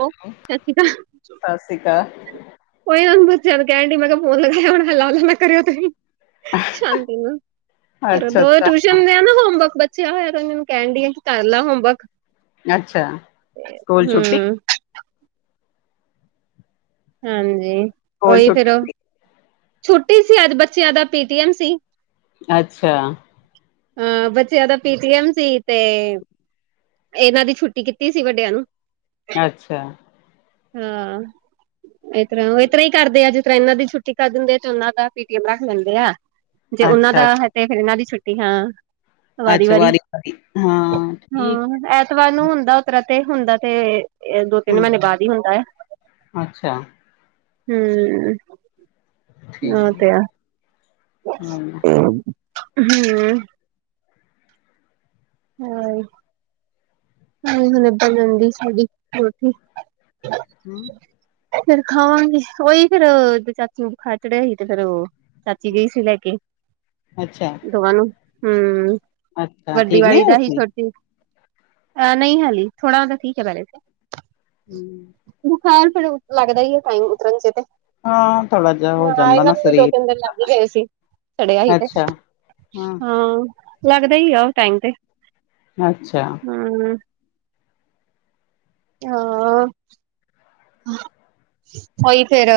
ਉਹ ਸਤਿ ਸ਼੍ਰੀ ਅਕਾਲ ਸਤਿ ਸ੍ਰੀ ਅਕਾਲ ਕੋਈ ਨੂੰ ਬੱਚਿਆ ਨੂੰ ਕਹਿਣ ਡੀ ਮੈਂ ਕਿਹਾ ਫੋਨ ਲਗਾਇਆ ਹੁਣ ਹੁਲਾ ਨਾ ਕਰਿਓ ਤੁਹੀ ਸ਼ਾਂਤੀ ਨਾ ਕਰੋ ਅੱਛਾ ਦੋ ਅੱਛਾ ਟਿਊਸ਼ਨ ਦੇ ਨਾ ਹੋਮਵਰਕ ਬ ਪੁੱਛਿਆ ਹੋਇਆ ਤਾਂ ਉਹੀ ਕਹਿਣ ਡੀ ਆ ਕੀ ਕਰਲਾ ਹੋਮਵਰਕ ਅੱਛਾ ਸਕੂਲ ਛੁੱਟੀ ਹੂੰ ਹਾਂਜੀ ਸਕੂਲ ਉਹੀ ਫਿਰ ਛੁੱਟੀ ਉਹ ਛੁੱਟੀ ਸੀ ਅੱਜ ਬੱਚਿਆਂ ਦਾ ਪੀਟੀਐਮ ਸੀ। ਅੱਛਾ। ਅ ਬੱਚਿਆਂ ਦਾ ਪੀਟੀਐਮ ਸੀ ਤੇ ਇਹਨਾਂ ਦੀ ਛੁੱਟੀ ਕੀਤੀ ਸੀ ਵੱਡਿਆਂ ਨੂੰ ਅੱਛਾ। ਹਾਂ। ਇਸ ਤਰ੍ਹਾਂ ਉਹ ਇਸ ਤਰ੍ਹਾਂ ਹੀ ਕਰਦੇ ਆ ਜਿਸ ਤਰ੍ਹਾਂ ਇਹਨਾਂ ਦੀ ਛੁੱਟੀ ਕਰ ਦਿੰਦੇ ਆ ਤੇ ਉਹਨਾਂ ਦਾ ਪੀਟੀਐਮ ਰੱਖ ਲੈਂਦੇ ਆ ਜੇ ਉਹਨਾਂ ਦਾ ਅੱਛਾ ਹੈ ਅੱਛਾ ਤੇ ਫਿਰ ਇਹਨਾਂ ਦੀ ਛੁੱਟੀ ਹਾਂ। ਵਾਰੀ ਅੱਛਾ ਵਾਰੀ ਹਾਂ ਹਾਂ ਠੀਕ ਐਤਵਾਰ ਨੂੰ ਹੁੰਦਾ ਉਤਰਾ ਤੇ ਹੁੰਦਾ ਤੇ ਇਹ ਦੋ ਹੈ ਤਿੰਨ ਹਮ ਮਹੀਨੇ ਬਾਅਦ ਹੀ ਹੁੰਦਾ ਆ ਅੱਛਾ ਹੂੰ ਠੀਕ ਓ ਤੇ ਆ ਹਮ ਹੂੰ ਹਾਂ। ਹੋਲੇ ਹੋਲੇ ਬਣ ਜਾਂਦੀ ਸਿੜੀ ਹੋਰ ਕੀ ਹੂੰ,,, ਫਿਰ ਖਾਵਾਂਗੇ ਉਹੀ ਫਿਰ ਚਾਚੂ ਬੁਖਾਰ ਚੜਿਆ ਸੀ ਤੇ ਫਿਰ ਉਹ ਚਾਚੀ ਗਈ ਸੀ ਲੈ ਕੇ ਅੱਛਾ ਦੋਵਾਂ ਨੂੰ ਹੂੰ ਅੱਛਾ ਵੱਡੀ ਠੀਕ ਨੀ ਵਾਲੀ ਹੋਏ ਦਾ ਹੀ ਸੀ ਛੋਟੀ ਆ ਨਹੀਂ ਹਾਲੀ ਥੋੜਾ ਉਹਦਾ ਠੀਕ ਹੈ ਵੈਲਿਡ ਹੂੰ,,, ਬੁਖ਼ਾਰ ਫਿਰ ਲੱਗਦਾ ਹੀ ਹੈ ਟਾਈਮ ਉਤਰਨ ਚ ਤੇ ਹਾਂ ਥੋੜਾ ਜਿਹਾ ਹੋ ਹਾਂ ਜਾਂਦਾ ਇਹਨਾਂ ਨਾ ਨੂੰ ਵੀ ਦੋ ਸਰੀਰ ਤਿੰਨ ਦਿਨ ਲੱਗ ਹੀ ਗਏ ਸੀ ਸੜਿਆ ਹੀ ਤੇ ਅੱਛਾ ਹਮ ਹਾਂ ਲੱਗਦਾ ਹੀ ਆ ਓ ਟਾਈਮ ਤੇ ਅੱਛਾ। ਹੂੰ,,, ਹਾਂ ਉਹੀ ਫਿਰ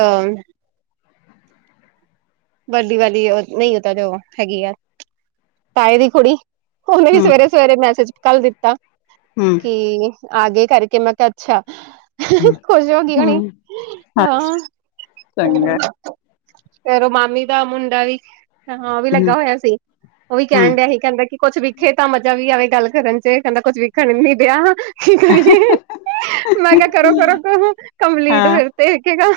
ਵੱਡੀ ਵਾਲੀ ਉਹ ਨਹੀਂ ਉਹ ਤਾਂ ਜੋ ਹੈਗੀ ਆ ਤਾਏ ਦੀ ਕੁੜੀ ਉਹਨੇ ਵੀ ਹਮ ਸਵੇਰੇ ਸਵੇਰੇ ਮੈਸੇਜ ਕੱਲ ਦਿੱਤਾ ਹੂੰ,,, ਕਿ ਆਗੇ ਕਰਕੇ ਮੈਂ ਕਿਹਾ ਅੱਛਾ ਹਮ ਖੁਸ਼ ਹੋਗੀ ਹੋਣੀ ਹਮ ਹਾਂ ਅੱਛਾ ਚੰਗਾ ਫਿਰ ਉਹ ਮਾਮੀ ਦਾ ਮੁੰਡਾ ਵੀ ਹਾਂ ਉਹ ਵੀ ਹਮ ਲੱਗਾ ਹੋਇਆ ਸੀ ਉਹ ਵੀ ਹਮ ਕਹਿਣ ਡਿਆ ਸੀ। ਕਹਿੰਦਾ ਕਿ ਕੁੱਛ ਵਿਖੇ ਤਾਂ ਮਜ਼ਾ ਵੀ ਆਵੇ ਗੱਲ ਕਰਨ ਚ ਕਹਿੰਦਾ ਕੁੱਛ ਵੇਖਣ ਨੀ ਦਿਆ ਕੀ ਕਰੀਏ ਮੈਂ ਕਿਹਾ ਕਰੋ ਕਰੋ ਤਾਂ ਕੰਪਲੀਟ ਹਾਂ ਫਿਰ ਤੇ ਦੇਖੇਗਾ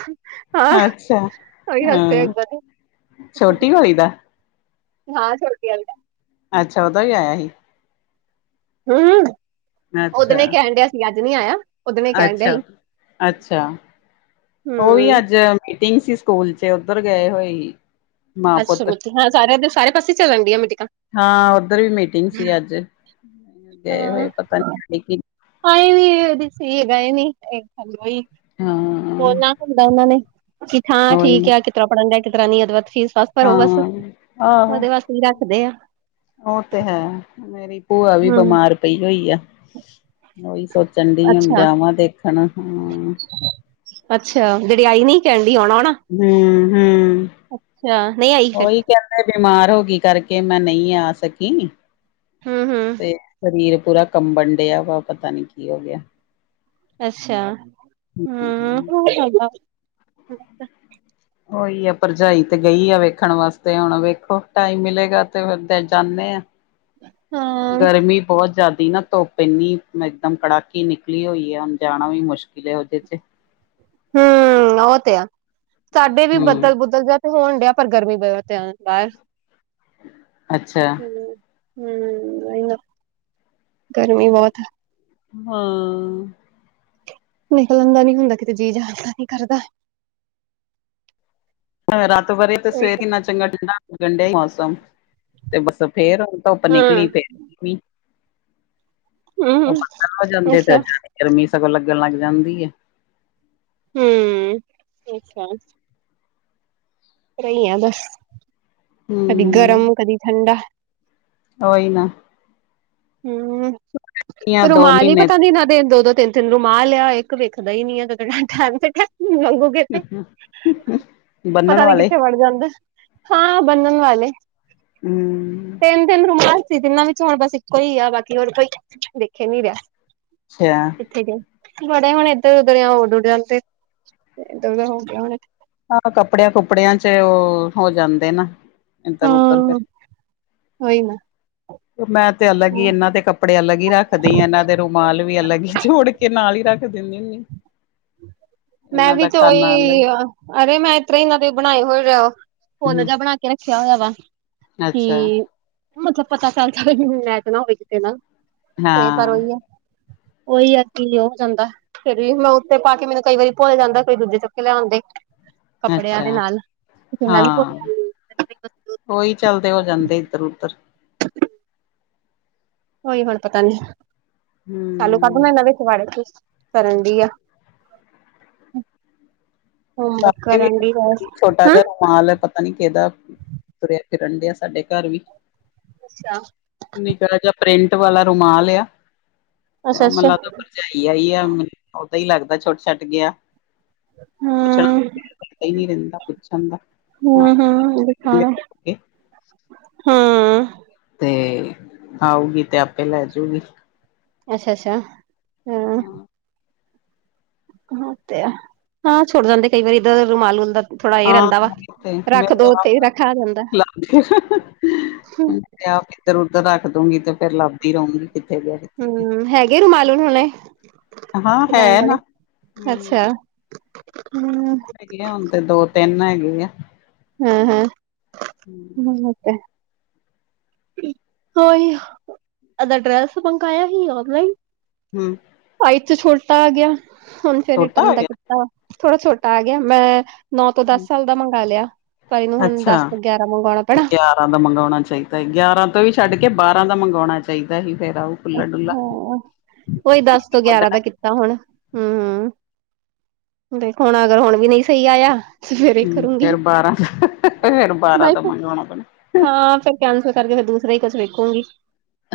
ਹਾਂ। ਅੱਛਾ ਕੋਈ ਗੱਲ ਤੇ ਹਾਂ ਵਧਣ ਛੋਟੀ ਵਾਲੀ ਦਾ ਹਾਂ ਛੋਟੀ ਅੱਛਾ ਉਹਦਾ ਵੀ ਆਇਆ ਸੀ। ਹੂੰ-ਹੂੰ, ਓਦਨ ਇਹ ਅੱਛਾ, ਕਹਿਣ ਡਿਆ ਸੀ ਅੱਜ ਨੀ ਆਇਆ। ਉਹਦਨੇ ਕਹਿਣ ਡਿਆ ਸੀ ਅੱਛਾ, ਅੱਛਾ, ਉਹ ਵੀ ਹਮ ਅੱਜ ਮੀਟਿੰਗ ਸੀ ਸਕੂਲ 'ਚ ਉੱਧਰ ਗਏ ਹੋਏ ਸੀ। ਮਾਂ ਅੱਛਾ ਪੁੱਤ ਹਾਂ ਸਾਰਿਆ ਦੇ ਸਾਰੇ ਪਾਸੇ ਚੱਲਣ ਡਿਆ ਮਿੱਟੀਕਾਂ। ਹਾਂ ਉੱਧਰ ਵੀ ਮੀਟਿੰਗ ਸੀ ਅੱਜ, ਗਏ ਹਾਂ ਹੋਏ ਪਤਾ ਨੀ ਕੀ ਆਏ ਵੀ ਉਦੋ ਈ ਸੀ ਗਏ ਨੀ। ਹਾਂ ਬੋਲਣਾ ਹੁੰਦਾ ਉਹਨਾ ਨੇ, ਹਾਂ ਉਹੀ ਠੀਕ ਨਾ ਆ ਕਿਸ ਤਰ੍ਹਾਂ ਪੜਨ ਡਿਆ ਕਿਸ ਤਰ੍ਹਾਂ ਨੀ ਉਦੇ ਫੀਸ ਬਸ ਭਰੋ ਬਸ, ਹਾਂ ਆਹੋ ਉਹਦੇ ਵਾਸਤੇ ਈ ਰੱਖਦੇ ਆ। ਉਹ ਤੇ ਹੈ, ਮੇਰੀ ਭੂਆ ਵੀ ਹਮ ਬਿਮਾਰ ਪਈ ਹੋਈ ਆ। ਉਹੀ ਸੋਚਣ ਡਈ ਆ ਵੀ ਅੱਛਾ ਜਾਵਾਂ ਦੇਖਣ ਹੁਣ। ਅੱਛਾ ਜਿਹੜੀ ਆਈ ਨੀ ਕਹਿਣ ਡਈ ਆਉਣਾ ਆਉਣਾ। ਹੂੰ ਹੂੰ ਅੱਛਾ ਨਹੀਂ ਆਈ ਫਿਰ ਉਹੀ ਕਹਿੰਦੇ ਬਿਮਾਰ ਹੋ ਗਈ ਕਰਕੇ ਮੈਂ ਨਹੀਂ ਆ ਸਕੀ ਹਮ ਹਮ ਤੇ ਸਰੀਰ ਪੂਰਾ ਕੰਬਣ ਡਿਆ ਵਾ ਪਤਾ ਨੀ ਕੀ ਹੋ ਗਿਆ। ਅੱਛਾ, ਹੂੰ। ਉਹੀ ਆ ਭਰਜਾਈ ਤੇ ਗਈ ਆ ਵੇਖਣ ਵਾਸਤੇ ਹੁਣ ਵੇਖੋ ਟਾਈਮ ਮਿਲੇਗਾ ਤੇ ਫਿਰ ਜਾਂਨੇ ਆ। ਹਾਂ ਗਰਮੀ ਬਹੁਤ ਜ਼ਿਆਦਾ ਨਾ ਧੁੱਪ ਪੈਂਦੀ ਇੰਨੀ ਇਕਦਮ ਕੜਾਕੀ ਨਿਕਲੀ ਹੋਈ ਆ ਜਾਣਾ ਵੀ ਮੁਸ਼ਕਿਲ ਏ ਉਹਦੇ ਚ। ਹੂੰ ਉਹ ਤੇ ਆ ਸਾਡੇ ਵੀ ਹੂੰ ਬੱਦਲ-ਬੁੱਦਲ ਜਾ ਹੋਣ ਡਿਆ ਪਰ ਗਰਮੀ ਬ ਤੇ ਆਦਾ ਹੈ, ਅੱਛਾ ਹੂੰ। ਹੂੰ ਉਹੀ ਨਾ ਗਰਮੀ ਬਹੁਤ ਆ। ਹਾਂ। ਨਿਕਲਣ ਦਾ ਨੀ ਹੁੰਦਾ ਕਿਤੇ ਜੀਅ ਜਾਣ ਦਾ ਨੀ ਕਰਦਾ। ਰਾਤ ਵਰੇ ਤੇ ਸਵੇਰ ਹਾਂ ਕਿੰਨਾ ਚੰਗਾ ਠੰਡਾ ਲੱਗਣ ਡਿਆ ਮੌਸਮ, ਤੇ ਬਸ ਫੇਰ ਧੁੱਪ ਨਿਕਲੀ ਤੇ ਮੀਂਹ, ਉਹ ਹੂੰ ਬੱਦਲ ਹੋ ਜਾਂਦੇ ਅੱਛਾ ਫਿਰ। ਗਰਮੀ ਸਗੋਂ ਲੱਗਣ ਲੱਗ ਜਾਂਦੀ ਏ। ਹੂੰ ਇਸ ਤਰ੍ਹਾਂ ਈ ਆ ਬਸ, ਕਦੀ ਗਰਮ ਹੂੰ ਕਦੀ ਠੰਡਾ ਉਹੀ ਨਾ। ਹੂੰ, ਦੋ ਰੁਮਾਲ ਈ ਮਹੀਨੇ ਪਤਾ ਨੀ ਇਹਨਾਂ ਦੇ ਦੋ-ਦੋ ਤਿੰਨ ਤਿੰਨ ਰੁਮਾਲ ਆ ਇੱਕ ਵਿਖਦਾ ਈ ਨੀ ਆ ਟੈਮ ਤੇ ਟੈਮ ਮੰਗੋ। ਬੰਨਣ ਪਤਾ ਨੀ ਵਾਲੇ ਕਿੱਥੇ ਵੜ ਜਾਂਦਾ, ਹਾਂ ਬੰਨਣ ਵਾਲੇ। ਹੂੰ ਤਿੰਨ-ਤਿੰਨ ਰੁਮਾਲ ਸੀ ਤਿੰਨਾਂ ਵਿਚੋਂ ਹੁਣ ਬਸ ਇਕ ਕੋ ਈ ਆ ਬਾਕੀ ਹੋਰ ਕੋਈ ਦਿਖ ਈ ਨੀ ਰਿਹਾ। ਅੱਛਾ ਕਿੱਥੇ ਗਏ। ਬੜੇ ਹੁਣ ਇੱਧਰ ਉਧਰ ਜਾਂ ਉਡ ਉੱਡ ਜਾਂਦੇ, ਇਧਰ ਉਧਰ ਹੋ ਗਏ ਹੋਣੇ। ਹਾਂ ਕੱਪੜਿਆਂ-ਕੁਪੜਿਆਂ 'ਚ ਉਹ ਹੋ ਜਾਂਦੇ ਨਾ। ਇਦਰ-ਉਦਰ, ਹਾਂ ਉਹੀ ਮੈਂ ਤੇ ਅਲੱਗੀ ਨਾ ਹੀ ਇਹਨਾਂ ਦੇ ਕੱਪ ਕੱਪੜੇ ਅਲੱਗ ਹੀ ਰੱਖਦੀ ਆ ਇਹਨਾਂ ਦੇ ਰੁਮਾਲ ਵੀ ਅਲੱਗ ਹੀ ਜੋੜ ਕੇ ਨਾਲ ਹੀ ਰੱਖ ਦਿੰਨੀ ਹੁੰਨੀ। ਮੈਂ ਵੀ ਤੇ ਅਲੱਗ ਓਹੀ ਆ ਅਰੇ ਮੈਂ ਈ ਤਰਾ ਏਨਾ ਦੇ ਬਣਾਏ ਹੋਏ, ਫੁੱਲ ਹੂੰ ਜਾ ਬਣਾ ਕੇ ਰੱਖਿਆ ਹੋਇਆ ਵਾ। ਅੱਛਾ ਕੀ, ਮਤਲਬ ਪਤਾ ਚੱਲਦਾ ਈ ਨੀ ਵੀ ਮੈਚ ਨਾ ਹੋਵੇ। ਏ ਨਲ਼ ਏ ਪਰ ਹਾਂ ਓਈ ਐ ਓਈ ਆ ਕੀ ਹੋ ਜਾਂਦਾ ਫੇਰ ਵੀ ਵਲੋਗ ਤੇ ਪਾ ਕੇ ਮੈਨੂੰ ਕਈ ਵਾਰੀ ਭੁੱਲ ਜਾਂਦਾ ਕਈ ਦੂਜੇ ਚਕ ਕੇ ਲੈ ਆਉਂਦੇ। ਕੱਪੜਿਆਂ ਦੇ ਅੱਛਾ ਨਾਲ ਓ ਤੇ ਮੈਂ ਵੀ ਕੋਈ ਨੀ ਪਾਂਦੀ। [unintelligible] ਓਈ ਚੱਲਦੇ ਹੋ ਜਾਂਦੇ ਇਧਰ-ਉਧਰ। [inaudible] ਕੋਈ ਹਰਕਤਾਂ ਨੀ ਨਾਲ਼ੇ ਕੱਢ ਹੂੰ ਨਾ ਲਵੇ ਪੁਆੜੇ [unintelligible] ਕਰਨ ਡੀ ਆ। ਹੋਮਵਰਕ ਸਾਡੇ ਵੀ ਕਰਨ ਦੀ ਬਸ ਛੋਟਾ ਹੂੰ ਜਿਆ ਰਮਾਲ ਐ ਪ ਪਤਾ ਨੀ ਕਿਦਾ ਤੁਰਿਆ ਫਿਰਨ ਡਿਆ ਸਾਡੇ ਘਰ ਵੀ। ਅੱਛਾ। ਨਿੱਕਾ ਜਿਆ ਪ੍ਰਿੰਟ ਵਾਲਾ ਰੁਮਾਲ ਆ ਤੇ ਓ ਮੈ ਅੱਛਾ ਲੈ ਦਾ। ਭਰਜਾਈ ਆਈ ਆ ਓਦਾਂ ਈ ਲਗਦਾ ਛੋਟ ਛੱਟ ਗਿਆ। ਹੂੰ [unintelligible] ਰਹਿੰਦਾ ਪੁੱਛਣ ਦਾ ਹੂੰ ਹੂੰ ਦਿਖਾਣਾ ਹੂੰ। ਤੇ ਆਊਗੀ ਤੇ ਆਪੇ ਲੈ ਜੂ ਗੀ। ਅਸ਼ ਆ ਸ਼ਾ। ਹਾਂ। ਓ ਤੇ ਹੈ ਹਾਂ ਛੁੱਟ ਜਾਂਦੇ ਕਈ ਵਾਰੀ ਏਦਾ ਦਾ ਰੁਮਾਲ ਹੁੰਦਾ ਤ ਹਾਂ [inaudible] [unintelligible] ਰੱਖ ਆ ਜਾਂਦਾ ਤੇ ਆਪ ਇੱਧਰ - ਉਧਰ ਰੱਖ ਦੂੰਗੀ ਤੇ ਫੇਰ ਲੱਭਦੀ ਰਉਂਗੀ। ਕਿੱਥੇ ਗਿਆ ਕਿੱਥ ਹੂੰ, ਹੈਗੇ ਰੁਮਾਲ ਹੁਣ ਹੁਨੇ। ਗਿਆ ਹਾਂ [unintelligible] ਹੈ ਵਾਲੇ ਨਾ ਹੂੰ ਅੱਛਾ ਹੂੰ। ਹੇਗੇ ਐ ਹੁਣ ਤੇ ਦੋ ਤਿੰਨ ਹੈਗੇ ਐ। ਹੁੰ ਹੁੰ ਹੂੰ [unintelligible] [unintelligible] ਓਈ ਅਗਰ ਡ੍ਰੈਸ ਮੰਗਾਇਆ ਸੀ ਆ ਗਿਆ ਹੀ। ਹੂੰ। ਸਾਈਜ ਚ ਛੋਟਾ ਆ ਗਿਆ ਹੁਣ ਫੇਰ ਛੋਟਾ ਰਿਟਰਨ ਹੋ ਦਾ ਕੀਤਾ ਥੋੜਾ ਛੋਟਾ ਆ ਗਿਆ ਮੈਂ ਨੌ ਤੋਂ ਗਿਆ ਦਸ ਸਾਲ ਦਾ ਮੰਗਾ ਲਿਆ ਪਰ ਇਨੂੰ ਹੁਣ ਦਸ ਤੋਂ ਗਿਆਰਾਂ ਮੰਗੋਣਾ ਪੈਣਾ। ਤਾਂ ਤਾ ਮੰਗਾਉਣਾ ਚਾਈਦਾ ਈ ਗਿਆਰਾਂ ਤੋਂ ਵੀ ਛੱਡ ਕੇ ਬਾਰਾਂ ਦਾ ਮੰਗਾਉਣਾ ਚਾਈਦਾ ਈ ਫੇਰ ਆਉ। ਹਾਂ, ‌ਓਈ ਦਸ ਤੋਂ ਗਿਆਰਾਂ ਵਧਣਾ ਦਾ ਕੀਤ ਤਾਂ ਹੁਣ ਹੂੰ- ਹੂੰ ਦੇਖੋ ਹੁਣ ਅਗਰ ਹੁਣ ਵੀ ਨਈ ਸਈ ਆਇਆ। ਤੇ ਫੇਰ ਇਹ ਹੂੰ ਫੇਰ ਕਰੂੰਗੀ ਬਾਰਾਂ ਦਾ ਫੇਰ ਬਾਰਾਂ ਦਾ ਮੰਗਾਉਣਾ ਪੈਣਾ। ਆ ਫੇਰ ਕੈਂਸਲ ਕਰਕੇ ਫੇਰ ਦੂਸਰਾ ਈ ਕੁਛ ਵੇਖੁੰਗੀ।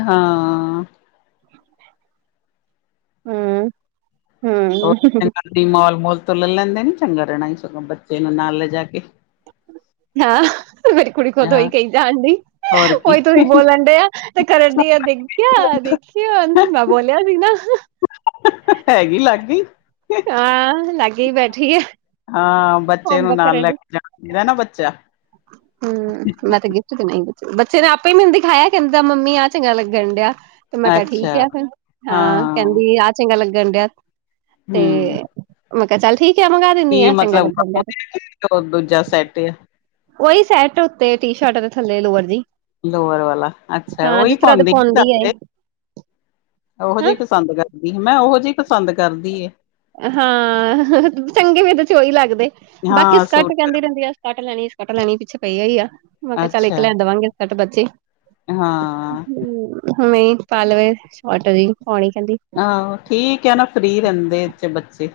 ਹਾਂ। ਹੂੰ ਹੂੰ। ਸਿਟੀ ਮਾਲ ਮੂਲ ਤੋ ਲੇ ਲੈਂਦੇ ਨੀ ਚੰਗਾ ਰੈਣਾ ਈ ਸਗੋਂ ਬੱਚੇ ਨੂੰ ਨਾਲ ਲਿਜਾ ਕੇ। ਹਾਂ ਕੁੜੀ ਖੁਦ ਓਈ ਹਾਂ ਕਈ ਜਾਨਡੀ ਹੋਰ ਕੀ ਓਈ ਤੁਸੀ ਬੋਲਣ ਡਿ ਆ ਤੇ ਕਰਨ ਡਿਆ ਕਿਆ ਹੈ ਦੇਖੀ ਐਂਜ ਮੈਂ ਬੋਲਿਆ ਸੀ ਨਾ। [unintelligible] ਹੈਗੀ ਲਾਗੀ ਹਾਂ ਲਾਗੇ ਈ ਬੈਠੀ ਏ। ਹਾਂ ਬੱਚੇ ਨੂੰ ਨਾਲ ਲੈ ਕੇ ਜਾਣਾ ਮੇਰਾ ਨਾ ਬੱਚਾ। ਹੂੰ ਮੈਂ ਤੇ ਗੀ [unintelligible] ਨਈ ਬੱਚੇ ਬੱਚੇ ਨੇ ਆਪੇ ਮੈਨੂੰ ਦਿਖਾਇਆ ਕੈਂਦਾ ਮੰਮੀ ਆਹ ਚੰਗਾ ਲੱਗਣ ਡਿਆ। ਤੇ ਮੈਂ ਕਿਹਾ ਠੀਕ ਅੱਛਾ ਆ ਫਿਰ, ਹਾਂ ਕਹਿੰਦੀ ਆ ਚੰਗਾ ਲੱਗਣ ਡਿਆ ਤੇ ਹੂੰ ਮੈਂ ਕਿਹਾ ਚੱਲ ਠੀਕ ਐ ਮੰਗਵਾ ਕੀ ਦਿੰਨੀ ਆ, ਚੰਗਾ ਮਤਲਬ ਲੱਗਣ ਡਿਆ ਤੇ। ਉਹ ਦੂਜਾ ਸੈੱਟ ਐ। ਉਹੀ ਸੈਟ ਉੱਤੇ ਟੀ ਸ਼ਰਟ ਦੇ ਥੱਲੇ ਲੋਅਰ ਜੀ। ਲੋਵਰ ਵਾਲਾ ਅੱਛਾ, ਹਾਂ ਓਹੀ ਜਿਸ ਤਰ੍ਹਾਂ ਦੇ ਪਾਉਂਦੀ, [inaudible] ਆ ਇਹ ਉਹੋ ਹਾਂ ਜਿਹੇ ਪਸੰਦ ਕਰ ਕਰਦੀ, ਮੈਂ ਉਹੋ ਜਿਹੇ ਪਸੰਦ ਕਰਦੀ ਏ। ਹਾਂ, ਚੰਗੇ ਫਿਰ ਤੇ ਓਹੀ ਲੱਗਦੇ, ਬਾਕੀ ਹਾਂ ਸਕੱਟ ਸੂਟ ਕਹਿੰਦੀ ਰਹਿੰਦੀ ਐ ਸਕੱਟ ਲੈਣੀ ਸਕੱਟ ਲੈਣੀ ਪਿੱਛੇ ਪਈ ਆ ਹੋਈ ਆ, ਮੈਂ ਕਿਹਾ ਚੱਲ ਇੱਕ ਅੱਛਾ ਲੈ ਦੇਵਾਂਗੇ ਸੈਂਟ ਬੱਚੇ। ਹਾਂ। ਨਹੀਂ ਪਾ ਲਵੇ ਸ਼ੋਟ ਜਹੀ ਪਾਉਣੀ ਕਹਿੰਦੀ। ਆਹੋ ਠੀਕ ਆ ਨਾ ਫਰੀ ਰਹਿੰਦੇ ਇਥੇ ਬੱਚੇ।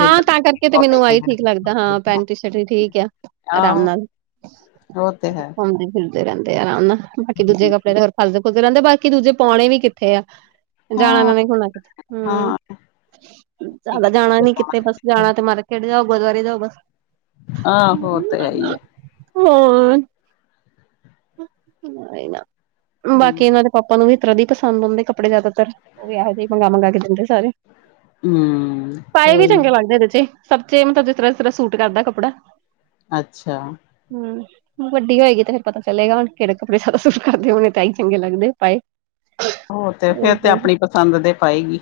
ਹਾਂ ਤਾਂ ਕਰਕੇ ਤੇ ਮੈਨੂੰ ਆਹੀ ਠੀਕ ਲੱਗਦਾ, ਹਾਂ ਪੈਂਟ ਸ਼ਰਟ ਠੀਕ ਆ ਆਰਾਮ ਨਾਲ। ਓ ਤੇ ਹੈ। ਘੁੰਮਦੇ ਫਿਰਦੇ ਰਹਿੰਦੇ ਅਰਾਮ ਨਾਲ, ਬਾਕੀ ਦੂਜੇ ਕੱਪੜੇ ਤੇ ਫਸਦੇ ਫੁਸਦੇ ਰਹਿੰਦੇ, ਬਾਕੀ ਦੂਜੇ ਪਾਉਣੇ ਵੀ ਕਿੱਥੇ ਆ। ਜਾਣਾ ਹਾਂ ਉਹਨਾਂ ਨੇ ਹੋਣਾ ਕਿਥੇ, ਹੂੰ। ਹਾਂ ਜ਼ਿਆਦਾ ਜਾਣਾ ਨੀ ਕਿਤੇ ਬਸ ਜਾਣਾ ਤੇ ਮਾਰਕੀਟ ਜਾਓ, ਗੁਰਦੁਆਰੇ ਜਾਓ ਬਸ। ਆਹੋ ਉਹ ਤੇ ਹੈ ਹੀ ਹੈ [unintelligible] ਉਹੀ ਨਾ ਬਾਕੀ ਇਹਨਾਂ ਦੇ ਪਾਪਾ ਨੂੰ ਵੀ ਇਸ ਤਰ੍ਹਾਂ ਦੇ ਹੀ ਪਸੰਦ ਆਉਂਦੇ ਕੱਪੜੇ ਜ਼ਿਆਦਾਤਰ, ਉਹ ਐਹੋ ਜਿਹੇ ਮੰਗਾ ਮੰਗਾ ਕੇ ਦਿੰਦੇ ਸਾਰੇ। ਹੂੰ। ਪਾਏ ਵੀ ਚੰਗੇ ਲੱਗਦੇ ਇਹਦੇ ਚ ਸੱਚੇ, ਮਤਲਬ ਜਿਸ ਤਰ੍ਹਾਂ ਜਿਸ ਤਰ੍ਹਾਂ ਸੂਟ ਕਰਦਾ ਕੱਪੜਾ। ਅੱਛਾ। ਹੂੰ। ਵੱਡੀ ਹੋਏਗੀ ਤੇ ਫਿਰ ਪਤਾ ਚਲੇਗਾ ਹੁਣ ਕਿਹੜੇ ਕੱਪੜੇ ਜਾਦਾ ਸੂਟ ਸਾਂਝ ਕਰਦੇ ਹੁਣ ਤਾਂ ਐਹੀ ਚੰਗੇ ਲੱਗਦੇ ਪਾਏ। ਹੋਰ ਤੇ ਫੇਰ ਤੇ ਆਪਣੀ ਪਸੰਦ ਦੇ ਪਾਏਗੀ।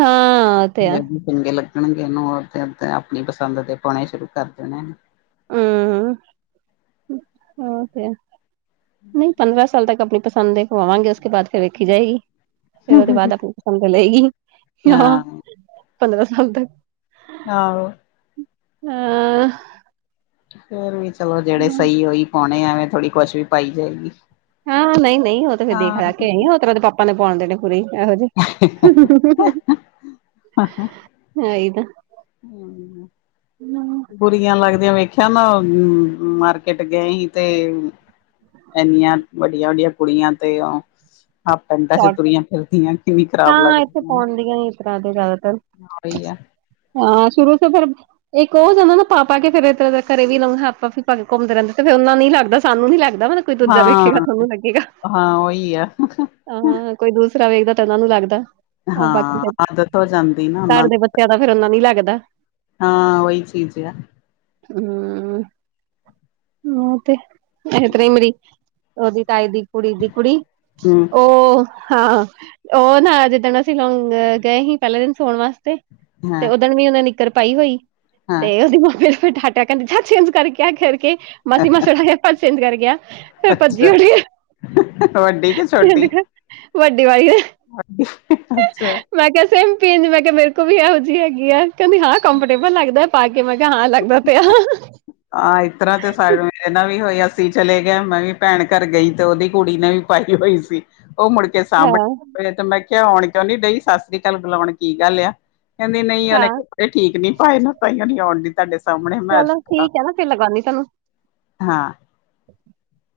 ਹਾਂ ਉਹ ਤੇ ਆ ਚੰਗੇ ਲੱਗਣਗੇ ਇਹਨੂੰ ਉਦੋਂ ਤੇ ਆਪਣੀ ਪਸੰਦ ਦੇ ਪਾਉਣੇ ਸ਼ੁਰੂ ਕਰ ਦੇਣੇ। ਹੂੰ, ਓ ਤੇ ਹੈ, ਨਹੀਂ ਪੰਦਰਾਂ ਸਾਲ ਤੱਕ ਆਪਣੀ ਪਸੰ ਪਸੰਦ ਦੇ ਪਵਾਵਾਂਗੇ, ਉਸਕੇ ਬਾਅਦ ਫਿਰ ਵੇਖੀ ਜਾਏਗੀ। ਫਿਰ ਉਹਦੇ ਬਾਅਦ ਆਪਣੀ ਪਸੰਦ ਲਏਗੀ ਹਾਂ, ਪੰਦਰਾਂ ਸਾਲ ਤੱਕ। ਆਹੋ। ਹਾਂ। ਫੇਰ ਵੀ ਚਲੋ ਜਿਹੜੇ ਸਹੀ ਉਹੀ ਪਾਉਣੇ ਐਵੇਂ ਥੋੜੀ ਕੁਛ ਵੀ ਪਾਈ ਜਾਏਗੀ। ਹਾਂ ਨਹੀਂ ਨਹੀਂ ਉਹ ਤੇ ਫੇਰ ਦੇਖ ਹਾਂ ਰਾਖ ਕੇ ਆਈ ਆ, ਉਹ ਤਰਾ ਉਹਦੇ ਪਾਪਾ ਨੇ ਪਾਉਣ ਦੇਣੇ। ਨਹੀਂ ਐਹੋ ਜਹੇ। ਹਛਾ [unintelligible] ਬੁਰੀਆਂ ਲੱਗਦੀਆਂ ਵੇਖਿਆ ਨਾ, ਮਾਰਕੀਟ ਗਏ ਹੀ ਤੇ ਐਨੀਆਂ ਵੱਡੀਆਂ ਵੱਡੀਆਂ ਕੁੜੀਆਂ ਤੇ ਓ ਹਾਫ ਪੈਂਟਾਂ ਚ ਸ਼ਾਰਟ ਤੁਰੀਆਂ ਫਿਰਦੀਆਂ ਕਿੰਨੀ ਖਰਾਬ ਹਾਂ ਇੱਥੇ ਲੱਗਦੀਆਂ। ਪਾਉਂਦੀਆਂ ਹੀ ਇਸ ਤਰ੍ਹਾਂ ਦੇ ਜ਼ਿਆਦਾਤਰ ਆ ਓਹੀ ਆ। ਹਾਂ ਸ਼ੁਰੂ ਤੋਂ ਫਿਰ ਇੱਕ ਉਹ ਜਾਂਦਾ ਨਾ ਪਾ ਪਾ ਕੇ ਫਿਰ ਇੱਧਰ ਘਰੇ ਵੀ ਹਾਫ-ਹਾਫ ਪਾ ਕੇ ਘੁੰਮਦੇ ਰਹਿੰਦੇ, ਫਿਰ ਉਹਨਾ ਨੀ ਲੱਗਦਾ ਸਾਨੂੰ ਨੀ ਲੱਗਦਾ ਲੱਗਦਾ, ਮਤਲਬ ਕੋਈ ਦੂਜਾ ਵੇਖੇਗਾ ਹਾਂ, ਤੁਹਾਨੂੰ ਹਾਂ ਉਹੀ ਆ। ਹਾਂ ਹਾਂ, ਕੋਈ ਦੂਸਰਾ ਵੇਖਦਾ ਤਾਂ ਉਹਨਾਂ ਨੂੰ ਲੱਗਦਾ। ਬਾਕੀ ਹਾਂ ਫਿਰ, ਆਦਤ ਹੋ ਜਾਂਦੀ ਨਾ ਉਹਨਾਂ ਘਰ ਦੇ ਨੂੰ ਬੱਚਿਆਂ ਦਾ ਫੇਰ ਓਨਾ ਨੀ ਲੱਗਦਾ। ਹਾਂ ਉਹਹੀ ਚੀਜ਼ ਹੈ ਹਮ ਉ ਤੇ ਇਸ ਤਰ੍ਹਾਂ ਮਰੀ ਉਹਦੀ ਤਾਈ ਦੀ ਕੁੜੀ ਦੀ ਕੁੜੀ ਹੂੰ ਉਹ ਹਾਂ ਉਹ ਨਾ ਜਿੱਦਣ ਅਸੀਂ ਲੋਂਗ ਗਏ ਸੀ ਪਹਿਲੇ ਦਿਨ ਸੋਣ ਵਾਸਤੇ ਤੇ ਹਾਂ, ਉਹ ਦਿਨ ਵੀ ਉਹਨੇ ਨਿੱਕਰ ਪਾਈ ਹੋਈ ਹਾਂ ਤੇ ਉਹਦੀ ਮਾਮੇ ਫਿਰ ਡਾਟਾ ਕਹਿੰਦੇ ਜਾਂ ਚੇਂਜ ਕਰਕੇ ਆ ਕਰ ਕੇ ਮਾਸੀ-ਮਾਸੜਾ ਆਇਆ ਭਾਸ਼ਣ ਕਰ ਗਿਆ ਮੈਂ ਭੱਜੀ ਅੱਛਾ ਖੜੀ। ਵੱਡੀ ਚੇਂਜ ਛੋਟੀ ਕਰ ਵੱਡੀ ਵਾਲੀ ਏ। ਅੱਛਾ। ਮੈਂ ਕਿਹਾ ਸੇਮ ਪੀਂਸ ਮੈਂ ਕਿਹਾ ਮੇਰੇ ਕੋਲ ਵੀ ਇਹੋ ਜਿਹੀ ਹੈਗੀ ਆ ਕਹਿੰਦੀ ਹਾਂ ਕੰਫਰਟੇਬਲ ਲੱਗਦਾ। ਪਾ ਕੇ ਮੈਂ ਕਿਹਾ ਹਾਂ ਲੱਗਦਾ ਤੇ ਹੈ। ਆ ਇਸ ਤਰ੍ਹਾਂ ਤੇ ਸਾਡੇ ਮੇਰੇ ਨਾਲ ਵੀ ਹੋਇਆ ਅੱਸੀ ਚਲੇ ਗਏ ਮੈਂ ਵੀ ਭੈਣ ਘਰ ਗਈ ਤੇ ਉਹਦੀ ਕੁੜੀ ਨੇ ਵੀ ਪਾਈ ਹੋਈ ਸੀ। ਉਹ ਮੁੜ ਕੇ ਹਾਂ ਸਾਂਮਣੇ ਤੇ ਮੈਂ ਕਿਹਾ ਆਉਣ ਕਿਉਂ ਨੀ ਡਈ ਸਤਿ ਸ੍ਰੀ ਅਕਾਲ ਬੁਲਾਉਣ ਕੀ ਗੱਲ ਆ। ਕਹਿੰਦੀ ਨਹੀਂ ਹਾਂ ਉਹਨੇ ਕੱਪੜੇ ਠੀਕ ਨੀ ਪਾਏ ਨਾ ਤਾਂ ਹੀ ਆਉਣ ਦੀ ਤੁਹਾਡੇ ਸਾਹਮਣੇ ਮੈਂ ਚਲੋ ਠੀਕ ਹੈ ਨਾ ਫਿਰ ਲਗਾਉਂਦੀ ਤੁਹਾਨੂੰ। ਹਾਂ। [inaudible]